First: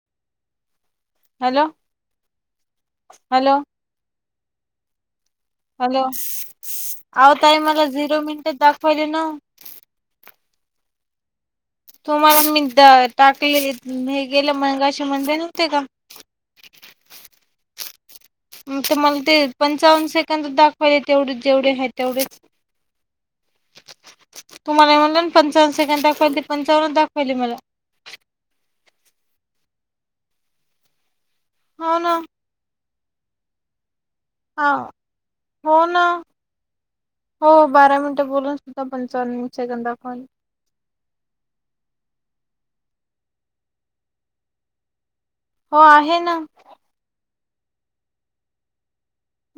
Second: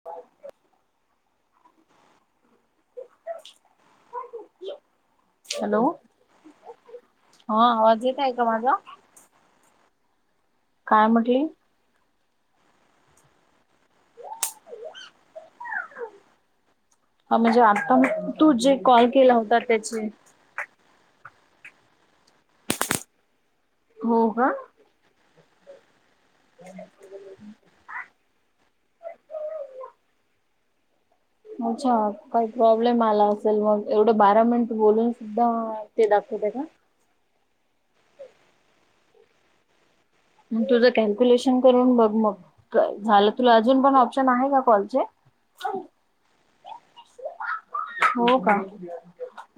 [inaudible] Hello. Hello. Hello. आवो ताई हा मला आवाज येत झिरो आहे का मिनिट माझा दाखवायली ना. काय म्हटली? तुम्हाला मी द टाकले हे गेले मगाशी म्हणले नव्हते का. हा म्हणजे आता तू जे मग कॉल तुम्हाला ते केला होता त्याचे पंचावन्न से दाखवायला तेवढे जेवढे आहे तेवढेच. हो का तुम्हाला म्हटले ना पंचावन्न सेकंद दाखवायली पंचावन्न दाखवली मला. अच्छा! हो ना काही प्रॉब्लेम आला तर मग एवढं बारा हा मिनिट बोलून सुद्धा हो ना ते दाखवत आहे का? हो बारा मिनिटे बोलून सुद्धा पंचावन्न सेकंद दाखवायल. मग तुझं कॅल्क्युलेशन करून बघ मग. झालं तुला अजून पण ऑप्शन आहे का कॉलचे? हो आहे ना. हो का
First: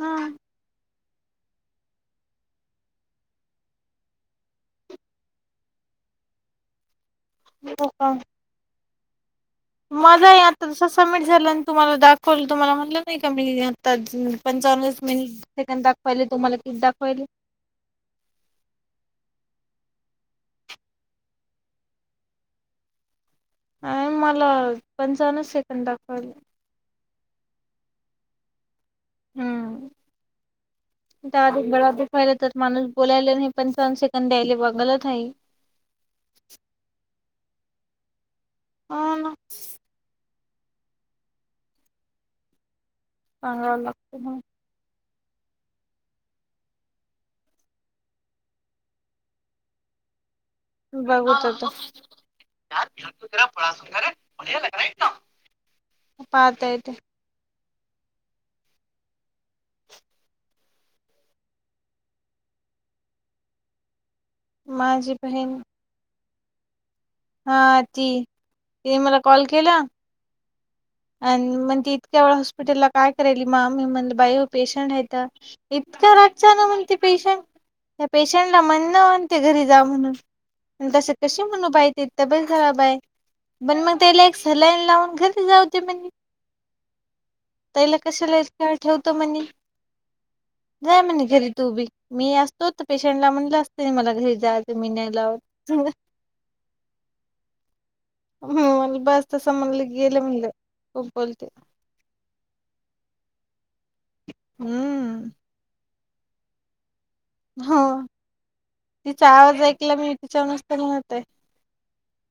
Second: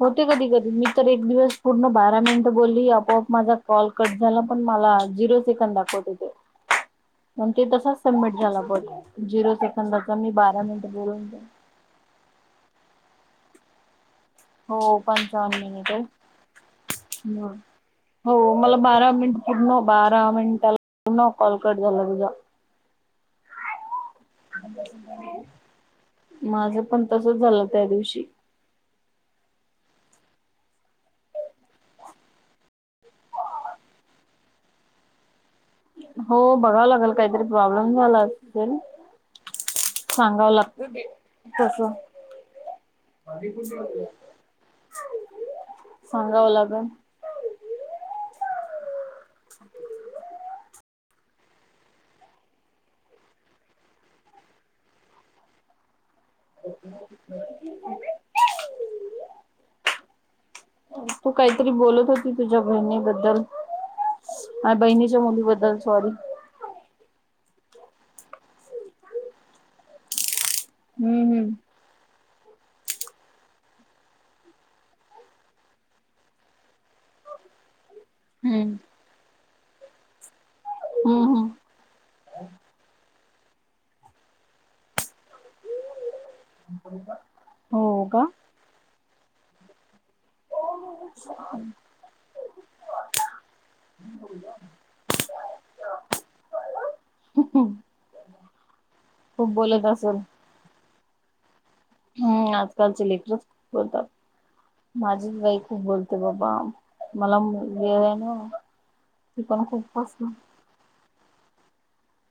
हा होते कधी कधी मी तर एक दिवस पूर्ण बारा मिनिटं बोलली आपोआप माझा कॉल कट झाला पण मला झिरो झिरो सेकंड दाखवत होते मग ते हो तसाच सबमिट केला कॉल झिरो सेकंड माझंही आता तस सबमिट झालं आणि तुम्हाला दाखवल तुम्हाला म्हटलं नाही का मी आता हो पंचान्वीस मिनिट पंचावन्न सेकंड मिनिट दाखवाले तुम्हाला तिच दाखवायल आहे हो मला बारा मिनिट पूर्ण बारा मिनिटाला कॉल कट झाला तुझा. ह [inaudible] आणि मला पंचावन्न सेकंद दाखवले. माझं पण तसच झालं त्या दिवशी. हम्म [inaudible] आधी गळा दुखायला त्यात माणूस बोलायला नाही पण पंचावन सेकंद द्यायले बघ गलत आहे हे. हो बघावं लागेल. काहीतरी प्रॉब्लेम झाला असेल. हो ना सांगाव लाग कस सांगावं लागतं सांगा लागण बघत होत ना पातायेत ह तू काहीतरी बोलत होती तुझ्या बहिणीबद्दल आणि माझी बहिणीच्या बहीण मुलीबद्दल सॉरी हा ती तिने मला कॉल केला हम्म आणि मग त इतक्या वे हॉस्पिटलला काय करायल माम म्हण बाई पेशंट आहे इतकं रगच ना म्हणते पेशंट त्या पेशंटला हम्म म्हन नं म्हणते घरी जा म्हणून आणि तसं हम्म हम्म कशी हम्म म्हणू बाहि तथ बस झाला बाय पण मग त्याला एक सलाईन लावून घरी जाऊते म्हणज तला हो कश का ल काळ ठेवत म्हणे जाय म खरी तू बी मी असतोच पेशंटला म्हटलं असते ना मला घरी जायच मी नाही लावत ब ह मला बज त स बोलत म्हनलं असेल गेलं म्हणलं खूप बोलते हम् आजकालचे लेकररचूप बोलतात हम्म माझीच बाई खूप बोलते बाबा मला हो व आहे ना च पण खूप पस नत को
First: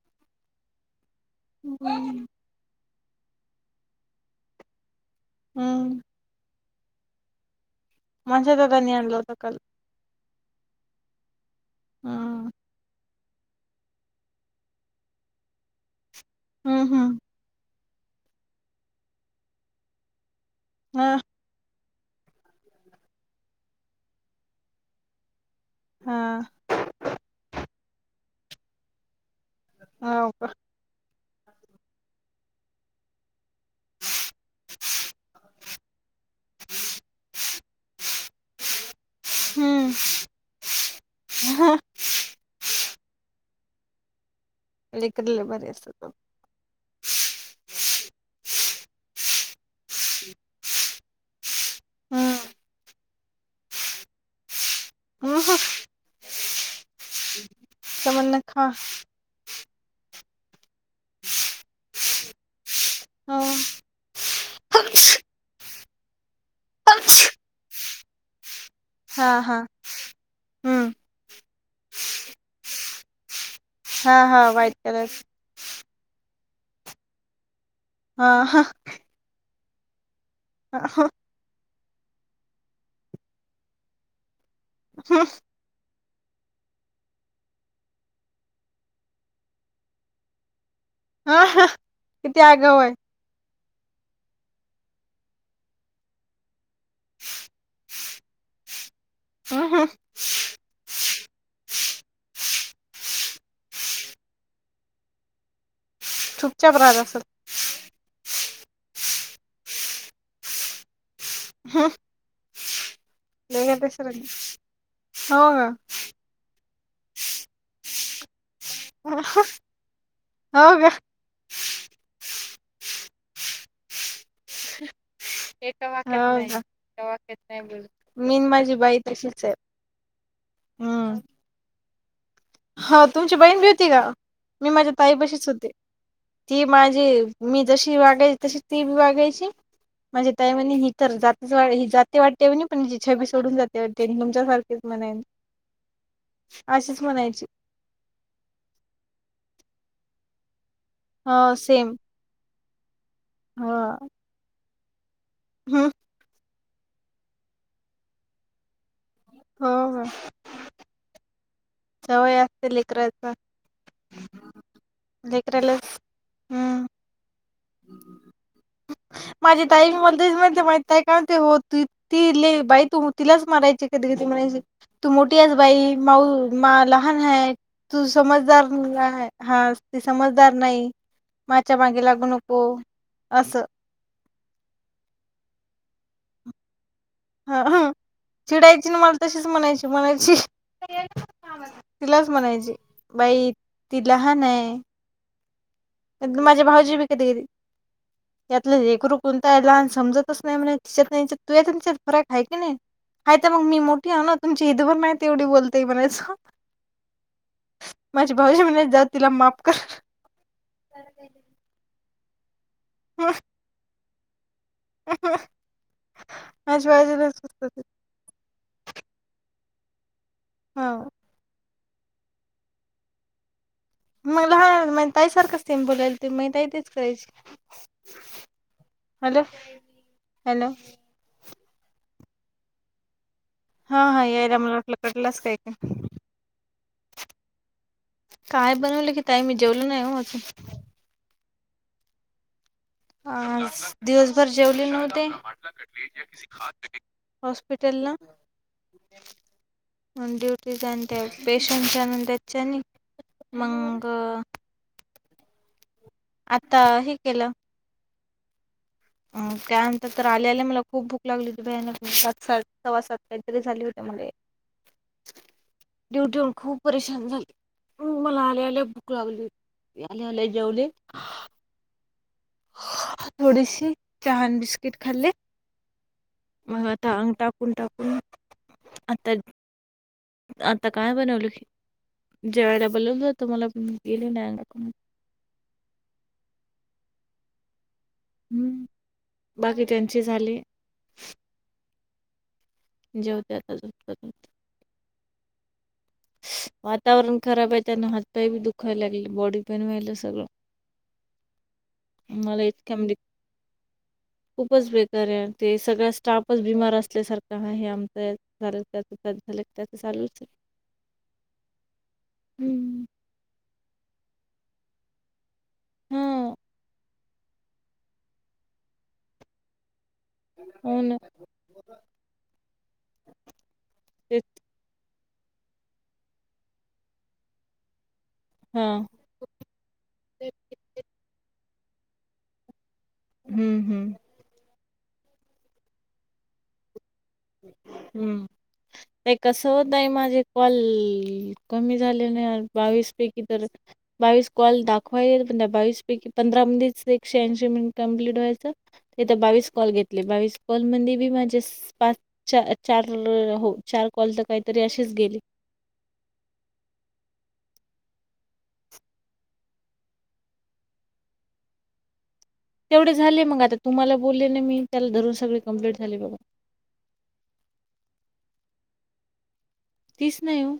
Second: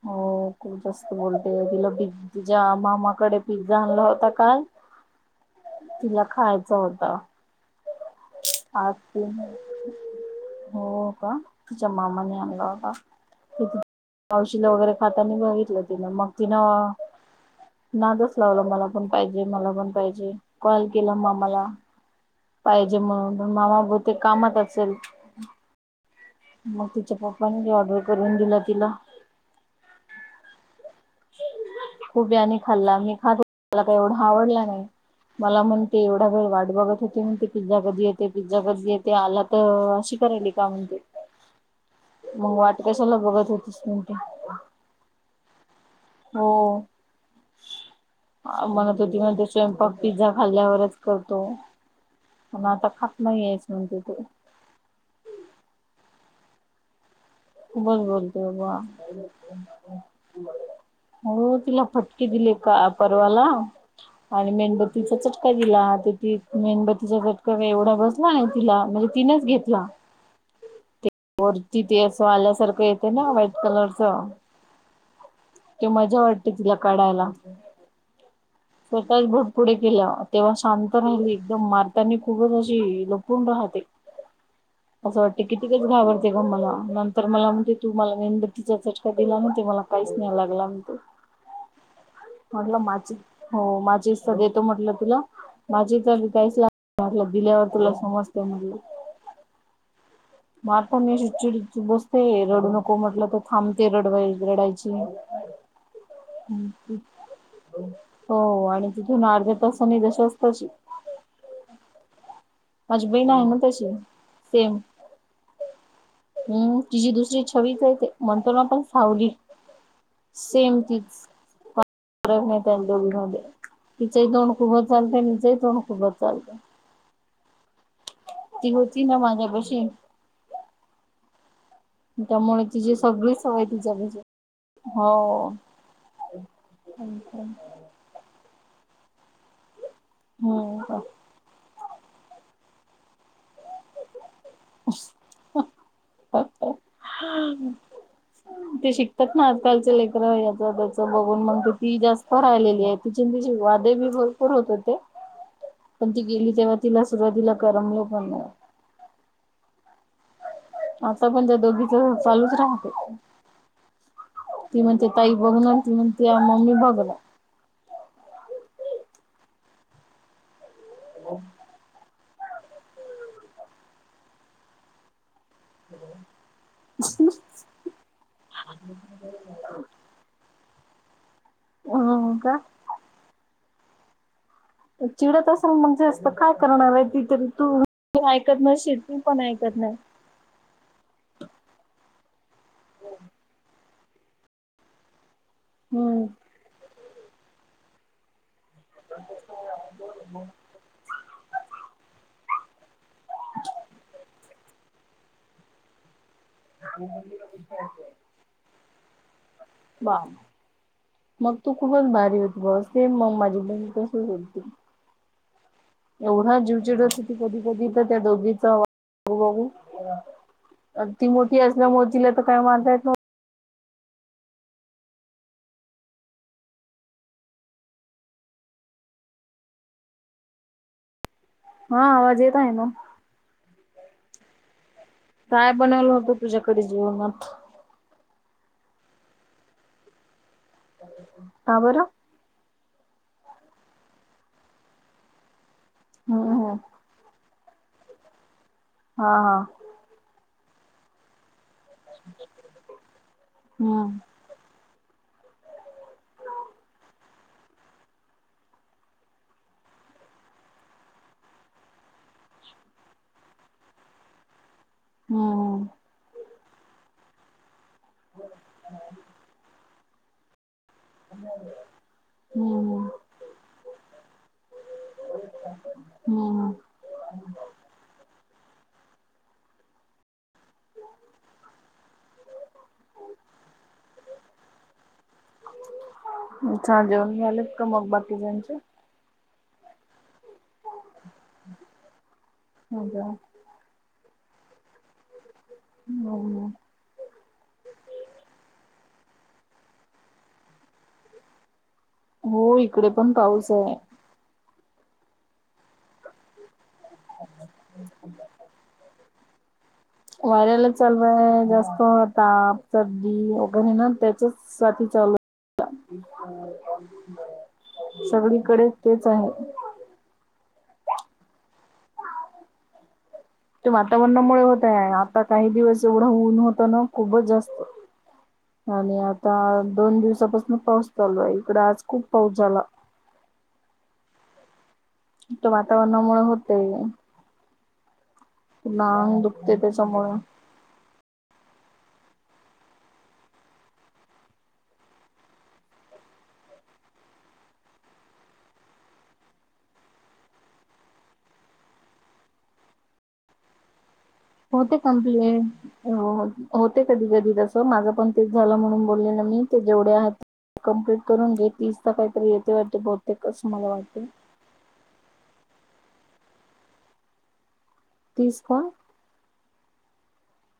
हो खूप जास्त बोलते ल ति ल बी तिच्या मामाकडे पिझ्झा आणला होता काल हम्म तिला खायचा होत माझ्या दादानी आणलं आज होतं काल हो का जमामा नि हम्म आला होा ि मावशीला वगैरे खाताना बघितलं ति ना मग तिनं हम्म नादच लावलं मला पण पाहिजे मला पण पाहिजे कॉल केला हम्म मामाला पाहिजे म्हणून प मामा ब ते कामात असेल हा मग तिच्या पप्पाने ज ऑर्डर करून दिला तिला हा का खूपने खाल्ला मी खातातो मला काही एवढा आवडला नाही मला म्हणते एवढा वेळ वाट बघत होते म्हण ते पिझ्झा कधी येते पिझ्झा कधी येते आलात तर अशी करायली का म्हणते ह मग वाट कशाला बघत होतीस नमती कले बर असत हो म्हणतो त म्हणज स्वयंपाक पिझ्झा खाल्ल्यावरच करतो हम्म पण आता खात नाही यायच म्हणते ते हम खूपच बोलतय बुवा हो तिला फट फटके दिले का अह परवाला हा आणि मेणबत्तीचा चटका दिला आता ती मेणबत्तीचा चटका काय एवढा बसला नाही तिला म्हणजे तिनेच हा घेतला. हम्म ते वरती ते असं आल्यासारखं येते ना व्हाईट हा कलरचं हा व्हाईट कलर ते मजा वाटते तिला काढायलां. हा हा प्रकाश भट पुढे केला तेव्हा शांत राहिली एकदम मार् त्यांनी खूपच अशी लपून राहते असं वाटते कितीकच घाबरते का मला नंत तर मला म्हणते तू मला वेणतीचा चटका दिला ना ते मला काहीच नाही लागला म्हणत किती म्हटलं आगाऊ आहे माझ हो माझी इस्सा देतो म्हटलं तुला माझी तर काहीच लागला दिल्यावर तुला समजते म्हणजे हो हो मग आता मी चिड बसते रडू नको म्हटलं तर, थांबते रडवाय रडायची. हम्म चुपचाप राहत असेल हम्म. हो आणि तिथून अर्ध्या तासानी जशाचं तशी हा माझी बहीण आहे ना मगा तशी पेक्षा रडली सेम हो हम्म तिजी दुसरी छवीच आहे ते, म्हणतो ना आपण सावली हो सेम का तीच फरक नाही त्या दोघींमध्ये, तिचही तोंड खूपच चालतंय आण हिचही तोंड खूपच चालतंय. नाही बाय मीन ती माझी बाय होती ना तशीच आहे माझ्यापाशी हम्म त्यामुळे तिची हा सगळी तुमची बहीण सवय बी होती का? तिच्यापाशी मी माझ्या हो ताई पशीच होते. ती माझी हम्म मी जशी वागायची तशीच ती बी वागायची, माझी ताय म्हणे ही तर जात ही जाते वाटते म्हणे पण हिजी छबी सोडून जाते वाटते, ही तुमच्या सारखेच म्हणेन. अशीच म्हणायची. ते शिकतात ना आजकालच लेकर याच त्याच बघून हो मग तर सेम ती जास्त [unintelligible] आहे तिची तिची वादे बी भरपूर होत होते. हा. [unintelligible] पण ती गेली तेव्हा तिला सुरुवातीला करमलं पण नाही. हो हो. आता पण त्या दोघीच सवय चालूचं असते राहत. लेकराचा ती म्हणते ताई बघना आणि लेकरालाच ती म्हणते अह मम्मी हम्म बघना. माझी ताई मध्येच म्हणते माहीत आहे का, म्हणते हो ती ती लय बाई तू तिलाच मारायचे कधी कधी म्हणायची. तू मोठी आहेस बाई माऊ मा लहान आहे. तू समजदार मुलगा आहे, हा ती समजदार नाही माझ्या मागे लागु हो नको. का असं. अह चिडत असल मग जास्त काय करणार आहे ती कधी ह तू ऐकत चिडायची ना नशील ती मला पण तशीच ऐकत म्हणायची नाय. म्हणायची तिलाच म्हणायची बाई ती लहान आहे. हम्म त्यातन माझे भाऊजी बि कधी कधी त्यातलं हे लेकरू कोणता आहे लहान समजतच नाही म्हणे, तिच्यात नि हिच्यात तुझ्यात नि हिच्यात फरक आहे की नाही. हाय तर मग मी मोठी आहे ना, तुमची हितभर नाही तेवढी बोलतेय म्हणायचं. माझी भाऊजी म्हणायचे जाऊदे तिला माफ कर. बा मग तू खूपच भारी होती बॉस, सेम मग माझी बहीण तशीच होती. अह ह एवढा जिव चिडत होती कधी कधी त्या दोघींचा वा बघू हो ती मोठी असल्यामुळे तिला तर काय मारता येत नव मग लहान माई ताई सारखंच ते बोलायलं माई ताई तेचं करायची. हॅलो. हॅलो हा आवाज येतय आहे. ना हा. हा. या. मला आपकडला [unintelligible] काय बनवलं होत तुझ्याकडे जेवणांत? काय बनवलं की ताय? मी जेवले नाय ओ अजून. का बरं आज दिवसभर जेवले नव्हते हॉस हम्म हम्म हॉस्पिटलला. हा हा. म ्युटी जाऊन त्या. पेशल न त्याच्या आणि मग हम्म आता. हे केलं. अ त्यानंतर तर आल्याल्या मला खूप भूक लागली होती. बयानेक सात सात सवा सात काहीतरी झाले होते. म ह [unintelligible] ड्युटी होन खूप परेशान झाले. मला आल्या आल्या भूक लागली होती. आलयावर जेवले. ह थोडी चहान बिस्किट खाल्ले. हम्म टांग. टाकून टाकून आता काय बनवलं. ज्या वेळेला बो लावूनत त मला पण गेले नाही. अच्छा जेवण मिलेत का मग बाकी त्यांचे [unintelligible] बाकी त्यांची झाली. अच्छा. जेवत्याला ज. हो. वातावरण खराब आहे. त्यांना हातपाय बी दुखायला लागले. बॉडी पेन व्हायला सगळं. हो मला इतक्या इकडे म्हणजे. पण पाऊस आहे खूपच बेकार आहे. ते सगळ्या स्टाफच बीमार असत. सारखं हे आम झा. झा. वाऱ्यालाच चालवाय जास्त आता तर हं. वगैरे ना त्याच्याच. चालू हां. सगळी, कडे तेच आहे. होन. ते तेच वातावरणामुळे होतय. आता काही दिवस एवढं ऊन होतं. ना खूपच जास्त. हां. आणि आता दोन दिवसापासून पाऊस चालू आहे. इकडे आज खूप पाऊस झाला. हम्म. हम्म वातावरणामुळे होते. हम्म पुन्हा ते अंग कस दुखते होत. हे. त्याच्यामुळे माझे कॉल कमी झाले. नाही बावीस पैकी तर बावीस कॉल दाखवायला पण बावीस पैकी पंधरामध्ये एक शहाऐंशी मिनिट कंमप्लीट व्हायचं. बावीस कॉल घेतले. बावीस कॉल मध्ये बी माझे पाच. चार हो चार कॉल. काहीतरी होते. असेच गेले कमप्लेट होते कधी कधी तसं माझं पण तेच झालं. म्हणून बोलले ना मी ते जेवढे आहात. कम्प्लीट करून घेत तीस त काहीरी येत. तेवढे झाले मग आता तुम्हाला. बोलले ना मी त्याला रून सगळे कं्प्लीट झाले. बघा तसका तस नाही येऊ.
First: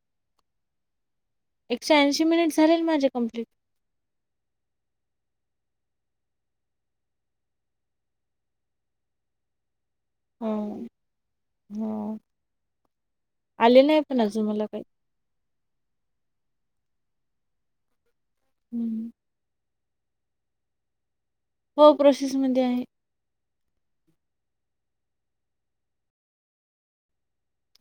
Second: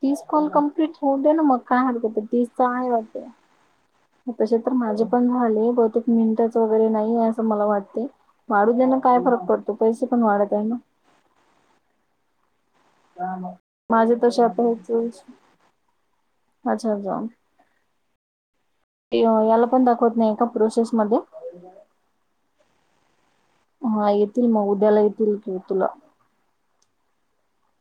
तीस कॉल कम्प्लीट हो दे ना मग काय एकशे हरकत ऐंशी तीस मिनिट तर झाले ना आहे. माझे कंप्लीट वागे तसे तर माझे पण झाले. बहुतेक मिनटच वगैरे नाही. असं मला वाटते. वाढू देना काय फरक पडतो पैसे पण वाढत हो आहे. ना हो [unintelligible] आले नाही माझे पण अजून मला तशता काही अच्छा हम्म. अच्छाला पण दाखवत नाही एका प्रोसेसमध्ये हो प्रोसेसमध्ये आहे. हा येतील मग उद्याला येतील. कि तुला.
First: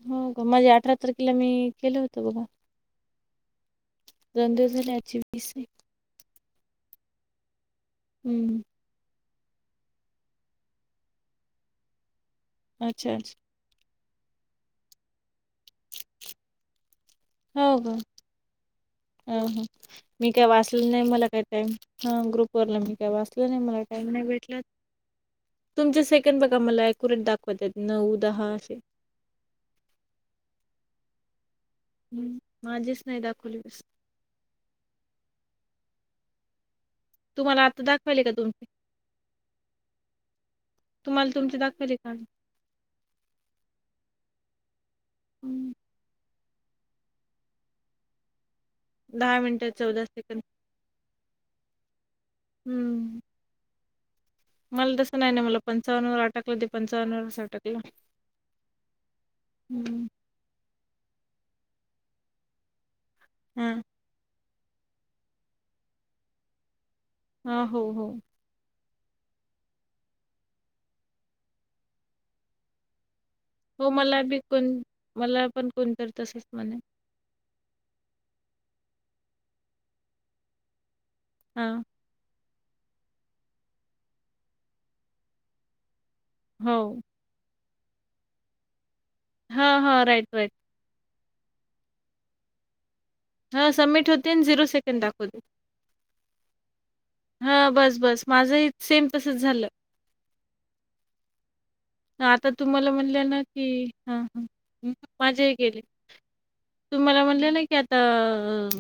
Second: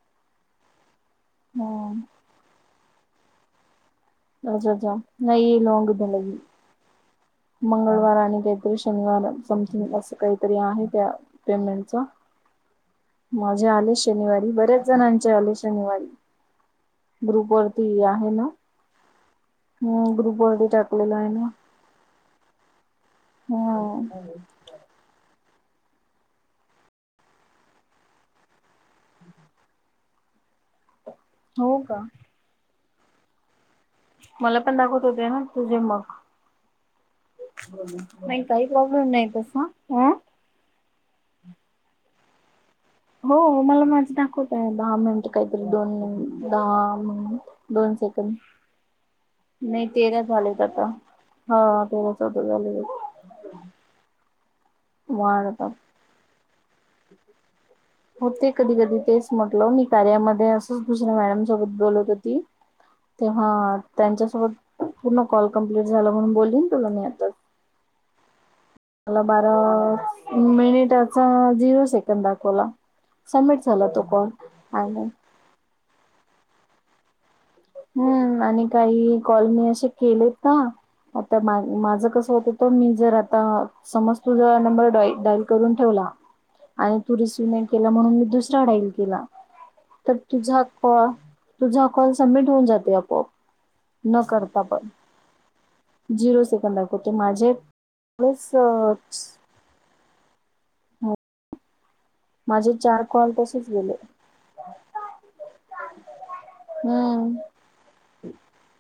हो का माझे. अठरा तारखेला मी केलं होतं. बघा दोन अच्छा दिवस झाले अच्छा आजची वीस नाही. आहे लो घुधन लाग मंगळवार हम्म आणि शनिवार समथिंग अस काहीतरी आहे. त्या पेमेंटच अच्छा्, अच्छा. माझे आले शनिवारी. बऱ्याच जणांचे आले शनिवारी. ग्रुप वरती आहे ना. अ ह. हम्म मी ग्रुप काय वरती वाचल नाही. टाकलेला मला आहे काय ना टाईम - - ह. ग्रुप वरला मी काय वाचलं नाही. मला टाइम हम्म नाही भेटला. तुमचे सेकंड बघा मला अक्युरेट दाखवत आहेत. नऊ दहा असे. हो. का हम्. माझीच नाही दाखवलीस. मला पण दाखवत होते ना तुझे मग. तुम्हाला आता दाखवायले का नाही काही तुमचे प्रॉब्लेम नाही तसा. अं. तुम्हाला तुमची दाखवली का? हो. मला माझं दाखवतयं. दहा मिनिट काहीतरी हम्म, दोन मिनिट. दहा मिनिट दोन सेकंद. दहा मिनटं नाही. चौदा तेरा सेकंद झालेत आता. हा तेरा चौदा झाले. हम्म, [inaudible] मला तसं नाही ना. वाढ मला आता पंचावन्न वर आटकलं, ते पंचावन्नवरच अटकलं. हो ते कधी कधी तेच म्हटलं मी हम्म, कार्यामध्ये असंच दुसऱ्या मॅडम सोबत बोलत होती. तेव्हा हां त्यांच्यासोबत पूर्ण कॉल कंम्प्लिट झाला म्हणून बोलीन तुला मी आता ह, हा, हो, हो. मला बारा मिनिटाचा झिरो सेकंड दाखवला. सबमिट झाला हो तो मला कॉल बी कोण फायनल. मला पण कोण करत तसच म्हणे. हम्म आणि काही कॉल मी असे केलेत ना आता हां. माझ कसं होत तर मी जर आता समज तुझा नंबर डॉइ डाईल करून ठेवला. हो. आणि तू रिसिव्ह केला म्हणून मी दुसरा डाईल केला. हां, हां. तर राईट, राईट. तुझा- - प तुझा कॉल सबमिट होऊन जातेय आपोआप. हा. सबमिट न होते आणि करता झिरो पण सेकंड दाखवते. झिरो सेकंड दाखवते. माझे हां, बस, बस. प्लस माझंही सेम तसंच झालं. हा आता माझे तुम्हाला चार म्हणलं कॉल ना तसेच कि गेले ह ह माझेही गेले. तुम्हाला हम्म म्हणलं ना कय तर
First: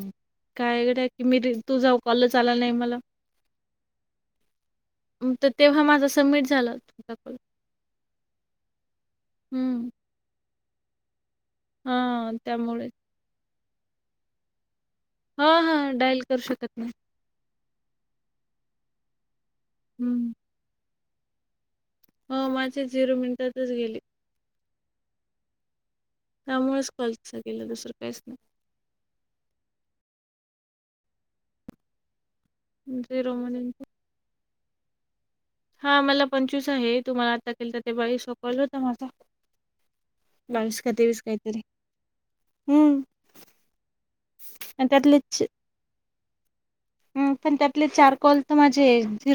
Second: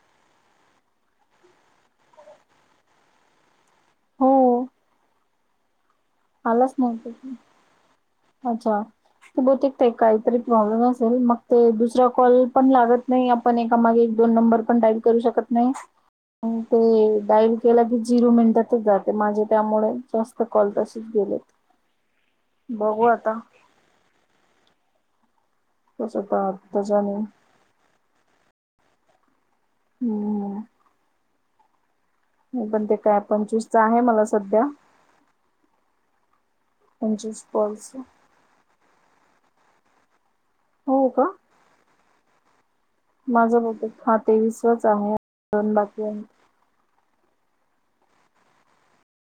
काय ग ते की मी तूजा कॉलच आला नाही मला हू. तर तेव्हा माझं सबमिट झालं नव्हता अच्छा. ते बहुतेक हं. ते काहीतरी प्रॉब्लेम असल मग ते दुसरा कॉल हां, पण त्यामुळे. लागत नाही आपण एकामागे एक दोन नंबर पण डाईल करू शकत हां, नाही, हां. डायल करू शकत ते नाही. डाईल. केला की झिरो मिनिटातच जाते, माझे त्यामुळे हं. जास्त कॉल तसेच गेले. हो माझे झिरो मिनिटातच गेली. कसं होतं त्यामुळेच त्याच्याने कॉलच गेलं. दुसरं काहीच नाही. हू पण ते नाही. काय झिरो पंचवीसच मुलींचा. आहे मला सध्या. हा मला पंचवीस आहे. तुम्हाला पंचवीस आता केल तर कॉल्स ते बाईस सोपवल होत मला. बावीस का तेवीस काहीतरी, हूं. माझं बहुतेक हा तेवीसच च आहे पण त्यातले चार कॉल तर माझे जीरो